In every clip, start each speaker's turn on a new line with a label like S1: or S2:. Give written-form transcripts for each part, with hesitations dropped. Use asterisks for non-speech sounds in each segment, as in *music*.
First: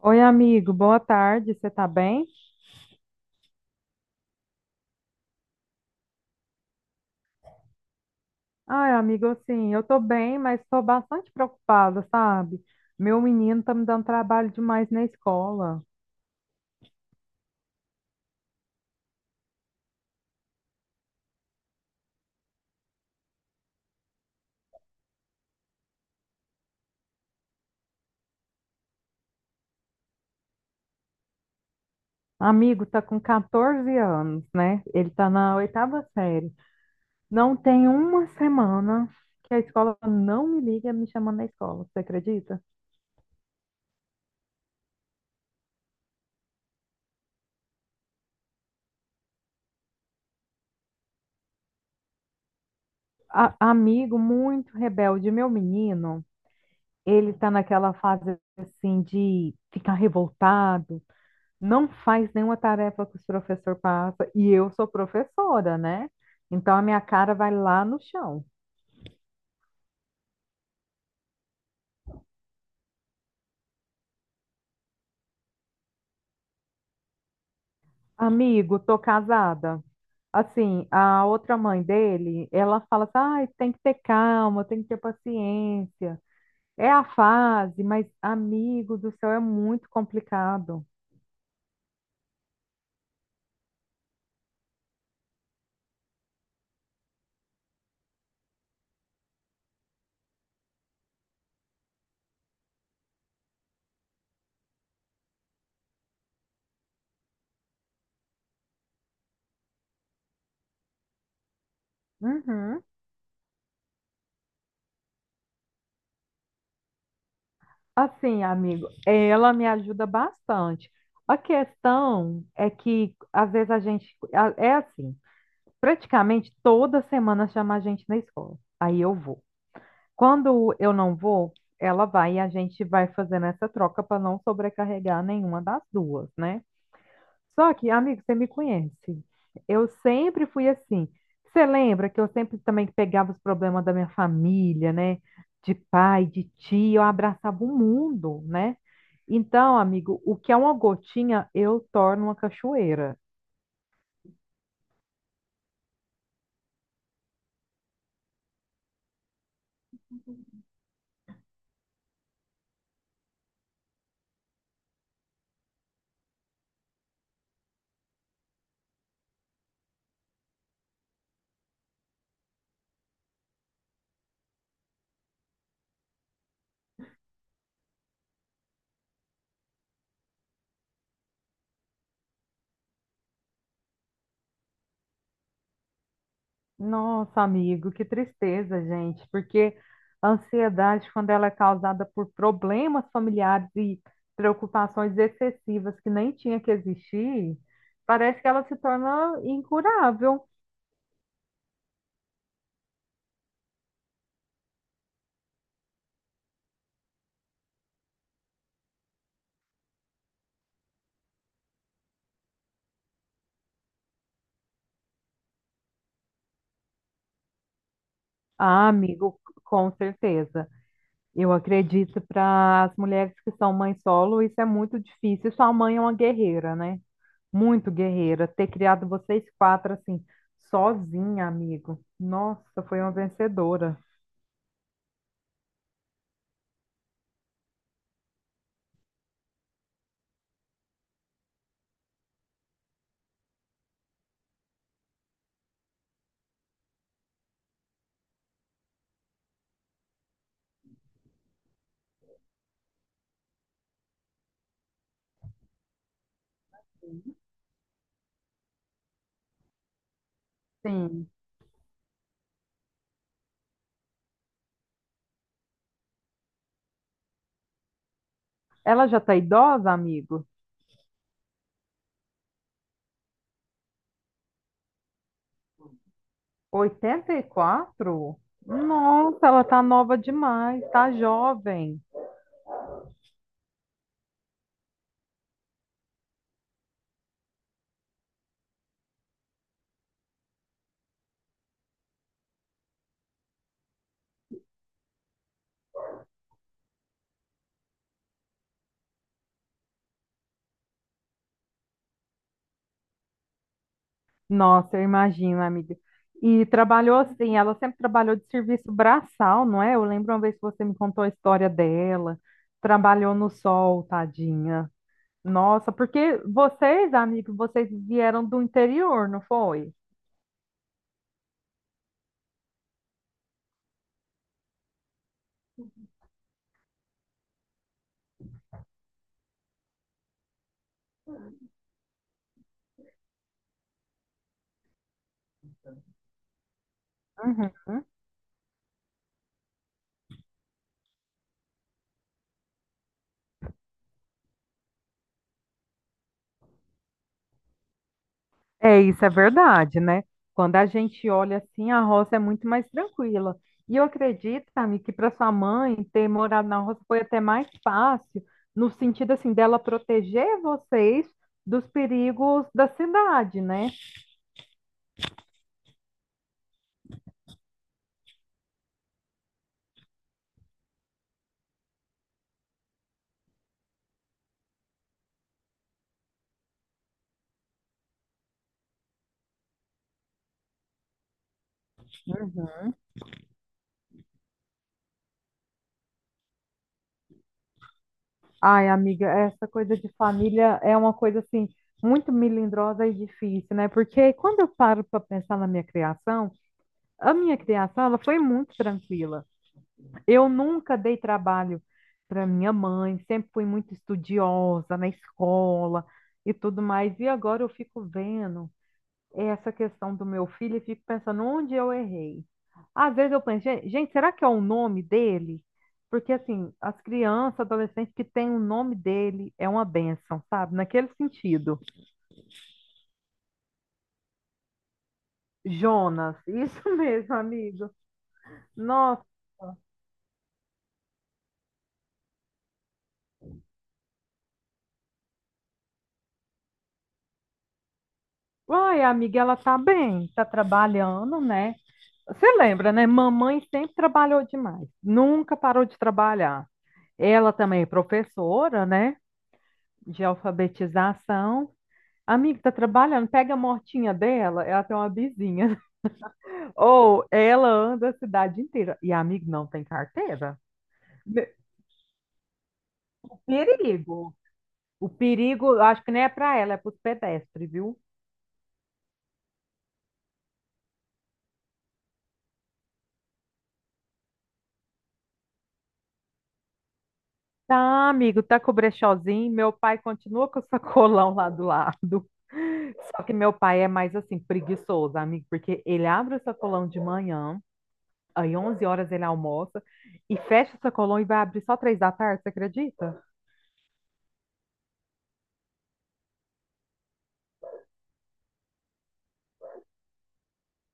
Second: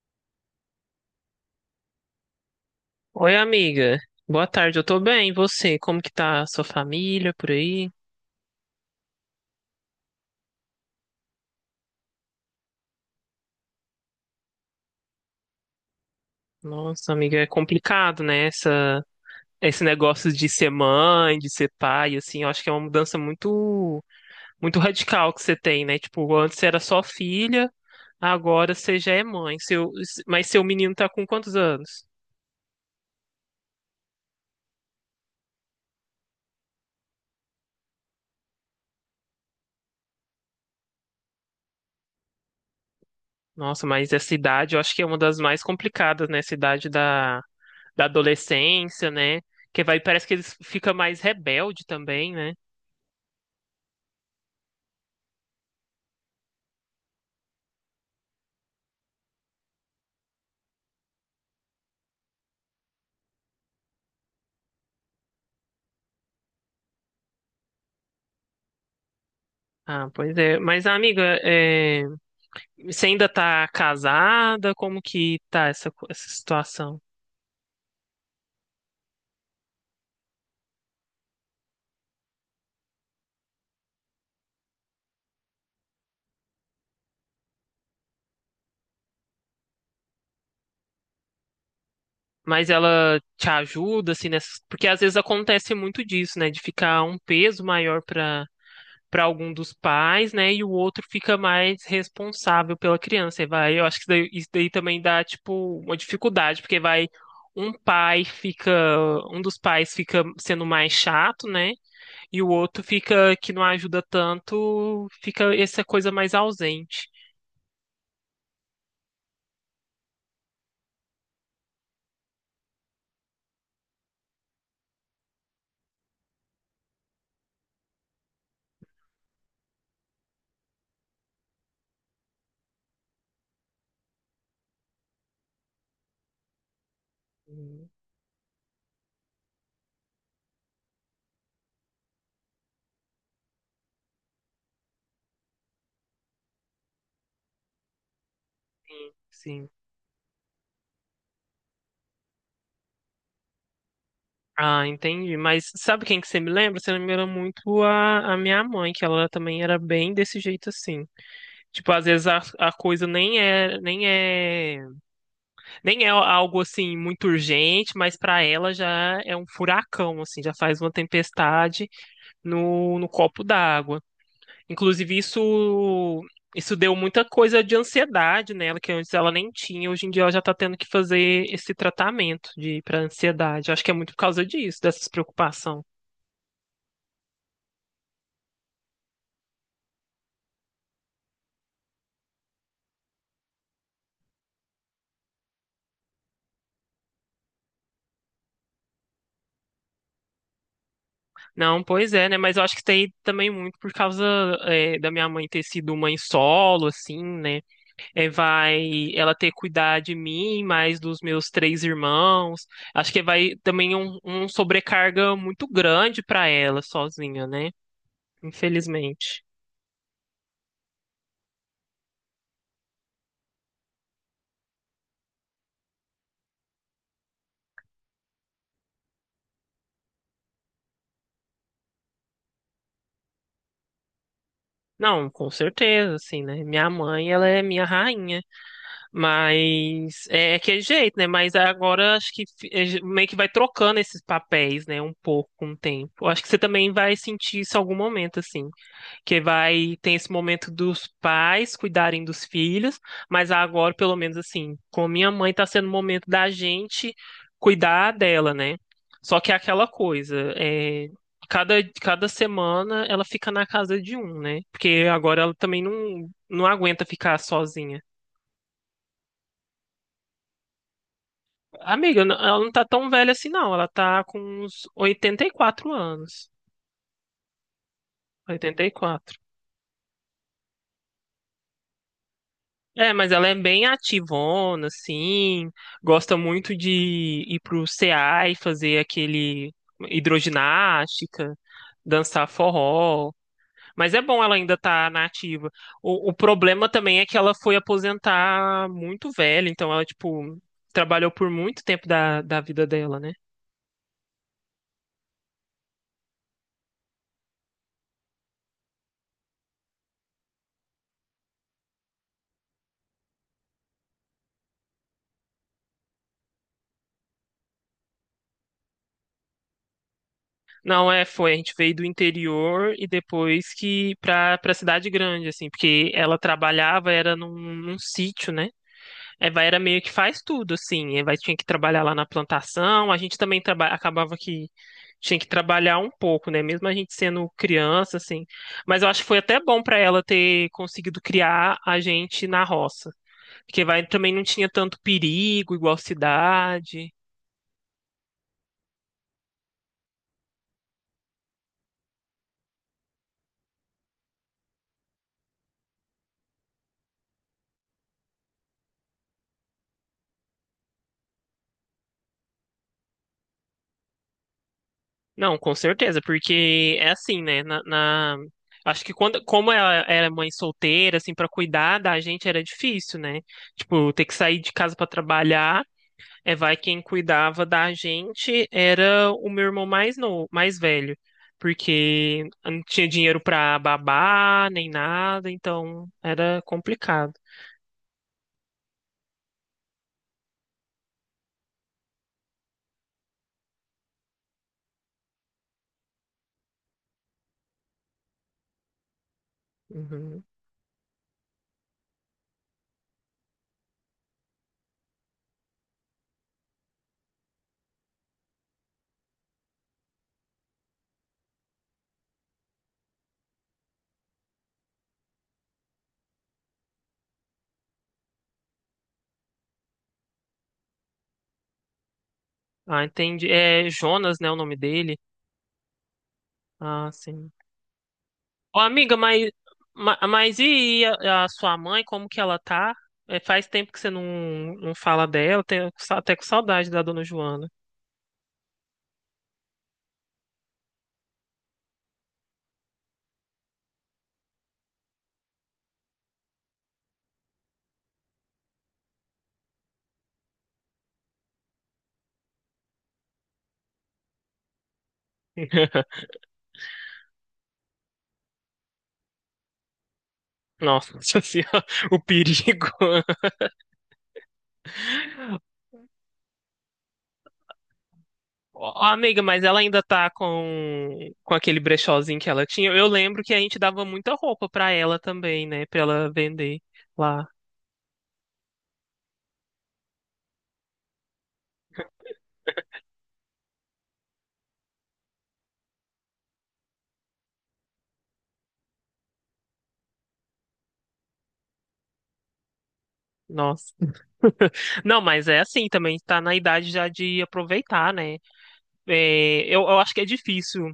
S1: Oi, amigo, boa tarde, você tá bem?
S2: Oi, amiga. Boa tarde, eu tô bem. E você? Como que tá a sua família por aí?
S1: Ai, amigo, assim, eu tô bem, mas tô bastante preocupada, sabe? Meu menino tá me dando trabalho demais na escola.
S2: Nossa, amiga, é complicado, né? Esse negócio de ser mãe, de ser pai, assim, eu acho que é uma mudança muito, muito radical que você tem, né? Tipo, antes você era só filha, agora você já é mãe. Mas seu menino tá com quantos anos?
S1: Amigo, tá com 14 anos, né? Ele tá na oitava série. Não tem uma semana que a escola não me liga me chamando na escola, você acredita?
S2: Nossa, mas essa idade eu acho que é uma das mais complicadas, né? Essa idade da adolescência, né? Que vai, parece que eles ficam mais rebelde também, né?
S1: Amigo, muito rebelde, meu menino, ele tá naquela fase, assim, de ficar revoltado, não faz nenhuma tarefa que os professor passa e eu sou professora, né? Então a minha cara vai lá no chão.
S2: Ah, pois é. Mas, amiga, você ainda tá casada? Como que tá essa situação?
S1: Amigo, tô casada. Assim, a outra mãe dele, ela fala assim, ai, tem que ter calma, tem que ter paciência. É a fase, mas amigo do céu, é muito complicado.
S2: Mas ela te ajuda, assim, nessas. Porque às vezes acontece muito disso, né? De ficar um peso maior para algum dos pais, né? E o outro fica mais responsável pela criança. E vai, eu acho que isso daí também dá, tipo, uma dificuldade, porque vai, um pai fica, um dos pais fica sendo mais chato, né? E o outro
S1: Uhum.
S2: fica, que não ajuda tanto, fica essa coisa mais ausente.
S1: Assim, amigo, ela me ajuda bastante. A questão é que às vezes a gente é assim, praticamente toda semana chama a gente na escola. Aí eu vou. Quando eu não vou, ela vai e a gente vai fazendo essa troca para não sobrecarregar nenhuma das duas, né? Só
S2: Sim,
S1: que, amigo, você me conhece. Eu sempre fui assim. Você lembra que eu sempre também pegava os problemas da minha família, né? De pai, de tio, eu abraçava o mundo, né?
S2: sim.
S1: Então, amigo, o que é uma gotinha, eu torno uma cachoeira.
S2: Ah, entendi. Mas sabe quem que você me lembra? Você lembra muito a minha mãe, que ela também era bem desse jeito assim. Tipo, às vezes a coisa nem é algo assim muito urgente, mas pra ela já é um furacão, assim, já faz uma tempestade no copo d'água. Inclusive, isso deu muita coisa de ansiedade nela, que antes ela nem tinha. Hoje em dia ela já tá tendo que fazer esse tratamento de para ansiedade. Acho que é muito por causa disso, dessas preocupação.
S1: Nossa, amigo, que tristeza, gente, porque a ansiedade, quando ela é causada por problemas familiares e preocupações excessivas que nem tinha que existir, parece que ela se torna incurável.
S2: Não, pois é, né? Mas eu acho que tem também é muito por causa da minha mãe ter sido mãe solo, assim, né? É, vai ela ter que cuidar de mim, mais dos meus três irmãos. Acho que vai também um sobrecarga muito grande para ela sozinha, né?
S1: Ah, amigo,
S2: Infelizmente.
S1: com certeza. Eu acredito, para as mulheres que são mãe solo, isso é muito difícil. Sua mãe é uma guerreira, né? Muito guerreira. Ter criado vocês quatro assim, sozinha, amigo. Nossa, foi uma vencedora.
S2: Não, com certeza, assim, né? Minha mãe, ela é minha rainha, mas é aquele jeito, né? Mas agora acho que é meio que vai trocando esses papéis, né? Um pouco com o tempo. Acho que você também vai sentir isso em algum momento, assim, que vai tem esse momento dos pais cuidarem dos filhos, mas agora, pelo menos assim, com minha mãe tá sendo o momento da gente cuidar dela, né? Só que é aquela coisa,
S1: Sim.
S2: cada, cada semana ela fica na casa de um, né? Porque agora ela também não aguenta ficar sozinha.
S1: Ela já tá idosa, amigo?
S2: Amiga, eu ela não tá tão velha assim, não. Ela tá com uns 84 anos.
S1: 84?
S2: 84.
S1: Nossa, ela tá nova demais, tá jovem.
S2: É, mas ela é bem ativona, assim, gosta muito de ir pro CA e fazer aquele hidroginástica, dançar forró. Mas é bom ela ainda estar na ativa. O problema também é que ela foi aposentar muito velha, então ela, tipo, trabalhou por muito tempo da vida dela, né?
S1: Nossa, eu imagino, amiga. E trabalhou assim, ela sempre trabalhou de serviço braçal, não é? Eu lembro uma vez que você me contou a história dela. Trabalhou no sol, tadinha. Nossa, porque vocês, amigos, vocês vieram do interior, não foi?
S2: Não, é, foi, a gente veio do interior e depois que pra cidade grande, assim, porque ela trabalhava, era num sítio, né? Eva era meio que faz tudo, assim. Eva tinha que trabalhar lá na plantação. A gente também acabava que tinha que trabalhar um pouco, né? Mesmo a gente sendo
S1: Uhum.
S2: criança, assim. Mas eu acho que foi até bom para ela ter conseguido criar a gente na roça, porque vai também não tinha tanto perigo, igual cidade.
S1: É, isso é verdade, né? Quando a gente olha assim, a roça é muito mais tranquila. E eu acredito, amigo, que para sua mãe ter morado na roça foi até mais fácil, no sentido assim, dela proteger vocês dos perigos da cidade, né?
S2: Não, com certeza, porque é assim, né? Acho que quando, como ela era mãe solteira, assim, para cuidar da gente era difícil, né? Tipo, ter que sair de casa para trabalhar. É, vai quem cuidava da gente era o meu irmão mais novo, mais velho, porque não tinha dinheiro pra babar nem nada, então era complicado.
S1: Ai, amiga, essa coisa de família é uma coisa assim muito melindrosa e difícil, né? Porque quando eu paro para pensar na minha criação, a minha criação, ela foi muito tranquila.
S2: Uhum.
S1: Eu nunca dei trabalho para minha mãe, sempre fui muito estudiosa na escola e tudo mais. E agora eu fico vendo essa questão do meu filho e fico pensando onde eu errei. Às vezes eu penso, gente, será que é o nome dele? Porque assim, as crianças, adolescentes que têm o nome dele é uma bênção, sabe? Naquele sentido."
S2: Ah, entendi. É Jonas, né, o nome dele?
S1: Jonas, isso *laughs*
S2: Ah,
S1: mesmo,
S2: sim.
S1: amigo.
S2: Ô, amiga,
S1: Nossa.
S2: mas, mas e a sua mãe, como que ela tá? É, faz tempo que você não fala dela, tenho até com saudade da dona Joana.
S1: Uai, amiga, ela tá bem, tá trabalhando, né? Você lembra, né? Mamãe sempre trabalhou demais, nunca parou de trabalhar. Ela também é professora, né? De alfabetização. Amiga, tá trabalhando, pega a motinha dela, ela tem uma vizinha.
S2: *laughs*
S1: *laughs* Ou ela anda a cidade inteira. E a amiga não tem carteira.
S2: Nossa
S1: Me-
S2: senhora, o perigo.
S1: O perigo. O perigo, eu acho que nem é pra ela, é pros pedestres, viu?
S2: Ó, amiga, mas ela ainda tá com aquele brechózinho que ela tinha. Eu lembro que a gente dava muita roupa pra ela também, né? Pra ela vender lá.
S1: Tá, amigo, tá com o brechózinho. Meu pai continua com o sacolão lá do lado. Só que meu pai é mais assim, preguiçoso, amigo, porque ele abre o sacolão de manhã, aí 11 horas ele almoça, e fecha o sacolão e vai abrir só 3 da tarde, você acredita?
S2: Nossa. Não, mas é assim também, tá na idade já de aproveitar, né? É, eu acho que é difícil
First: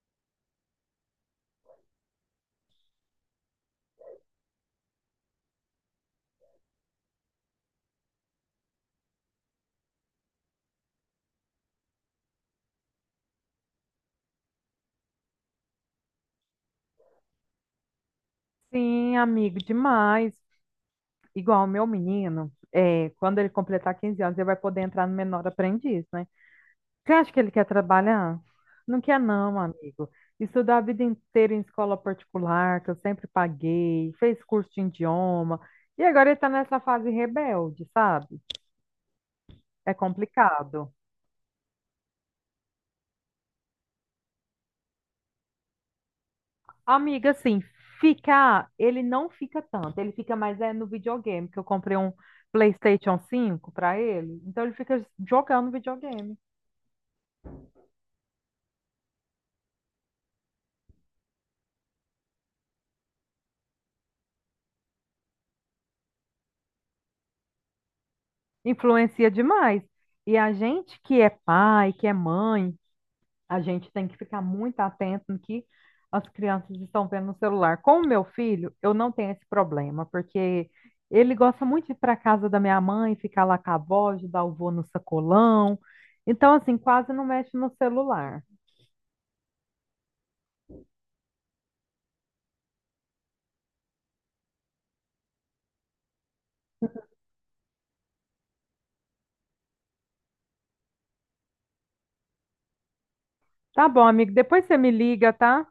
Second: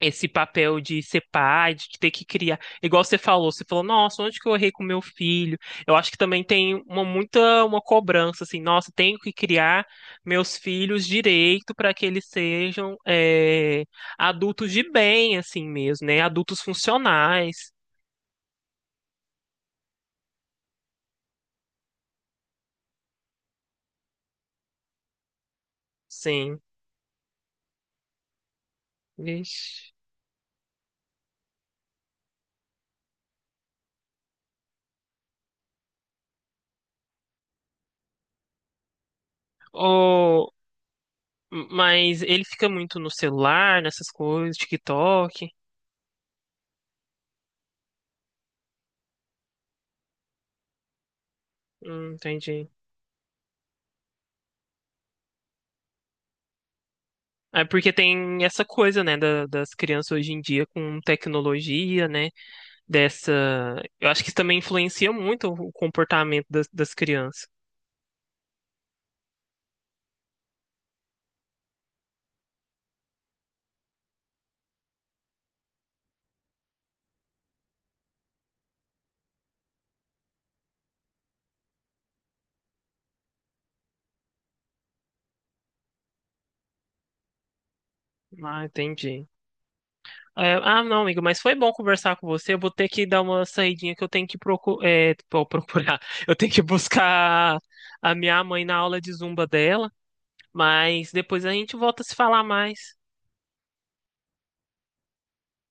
S2: esse papel de ser pai, de ter que criar. Igual você falou, nossa, onde que eu errei com meu filho? Eu acho que também tem uma muita uma cobrança assim, nossa, tenho que criar meus filhos direito para que eles sejam adultos de bem, assim mesmo, né? Adultos funcionais,
S1: Sim, amigo, demais. Igual o meu menino, é, quando ele completar 15 anos, ele vai poder entrar no menor aprendiz, né?
S2: sim.
S1: Você acha que ele quer trabalhar? Não quer não,
S2: Vixe.
S1: amigo. Estudou a vida inteira em escola particular, que eu sempre paguei, fez curso de idioma, e agora ele está nessa fase rebelde, sabe? É
S2: Oh,
S1: complicado.
S2: mas ele fica muito no celular, nessas coisas, TikTok.
S1: Amiga, assim, ficar, ele não fica tanto, ele fica mais é no videogame, que eu comprei um
S2: Entendi.
S1: PlayStation 5 para ele, então ele fica jogando videogame.
S2: É porque tem essa coisa, né, da- das, crianças hoje em dia com tecnologia, né, dessa. Eu acho que isso também influencia muito o comportamento das crianças.
S1: Influencia demais. E a gente que é pai, que é mãe, a gente tem que ficar muito atento no que as crianças estão vendo no celular. Com o meu filho, eu não tenho esse problema, porque ele gosta muito de ir para casa da minha mãe, ficar lá com a avó, ajudar o vô no sacolão. Então, assim, quase não mexe no celular.
S2: Ah, entendi. É, ah, não, amigo, mas foi bom conversar com você. Eu vou ter que dar uma saidinha que eu tenho que pô, procurar. *laughs* Eu tenho que buscar a minha mãe na aula de zumba dela, mas depois a gente volta a se falar mais.
S1: Tá bom, amigo. Depois você me liga, tá?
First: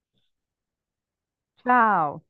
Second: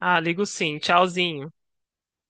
S2: Ah, ligo sim. Tchauzinho.
S1: Tchau.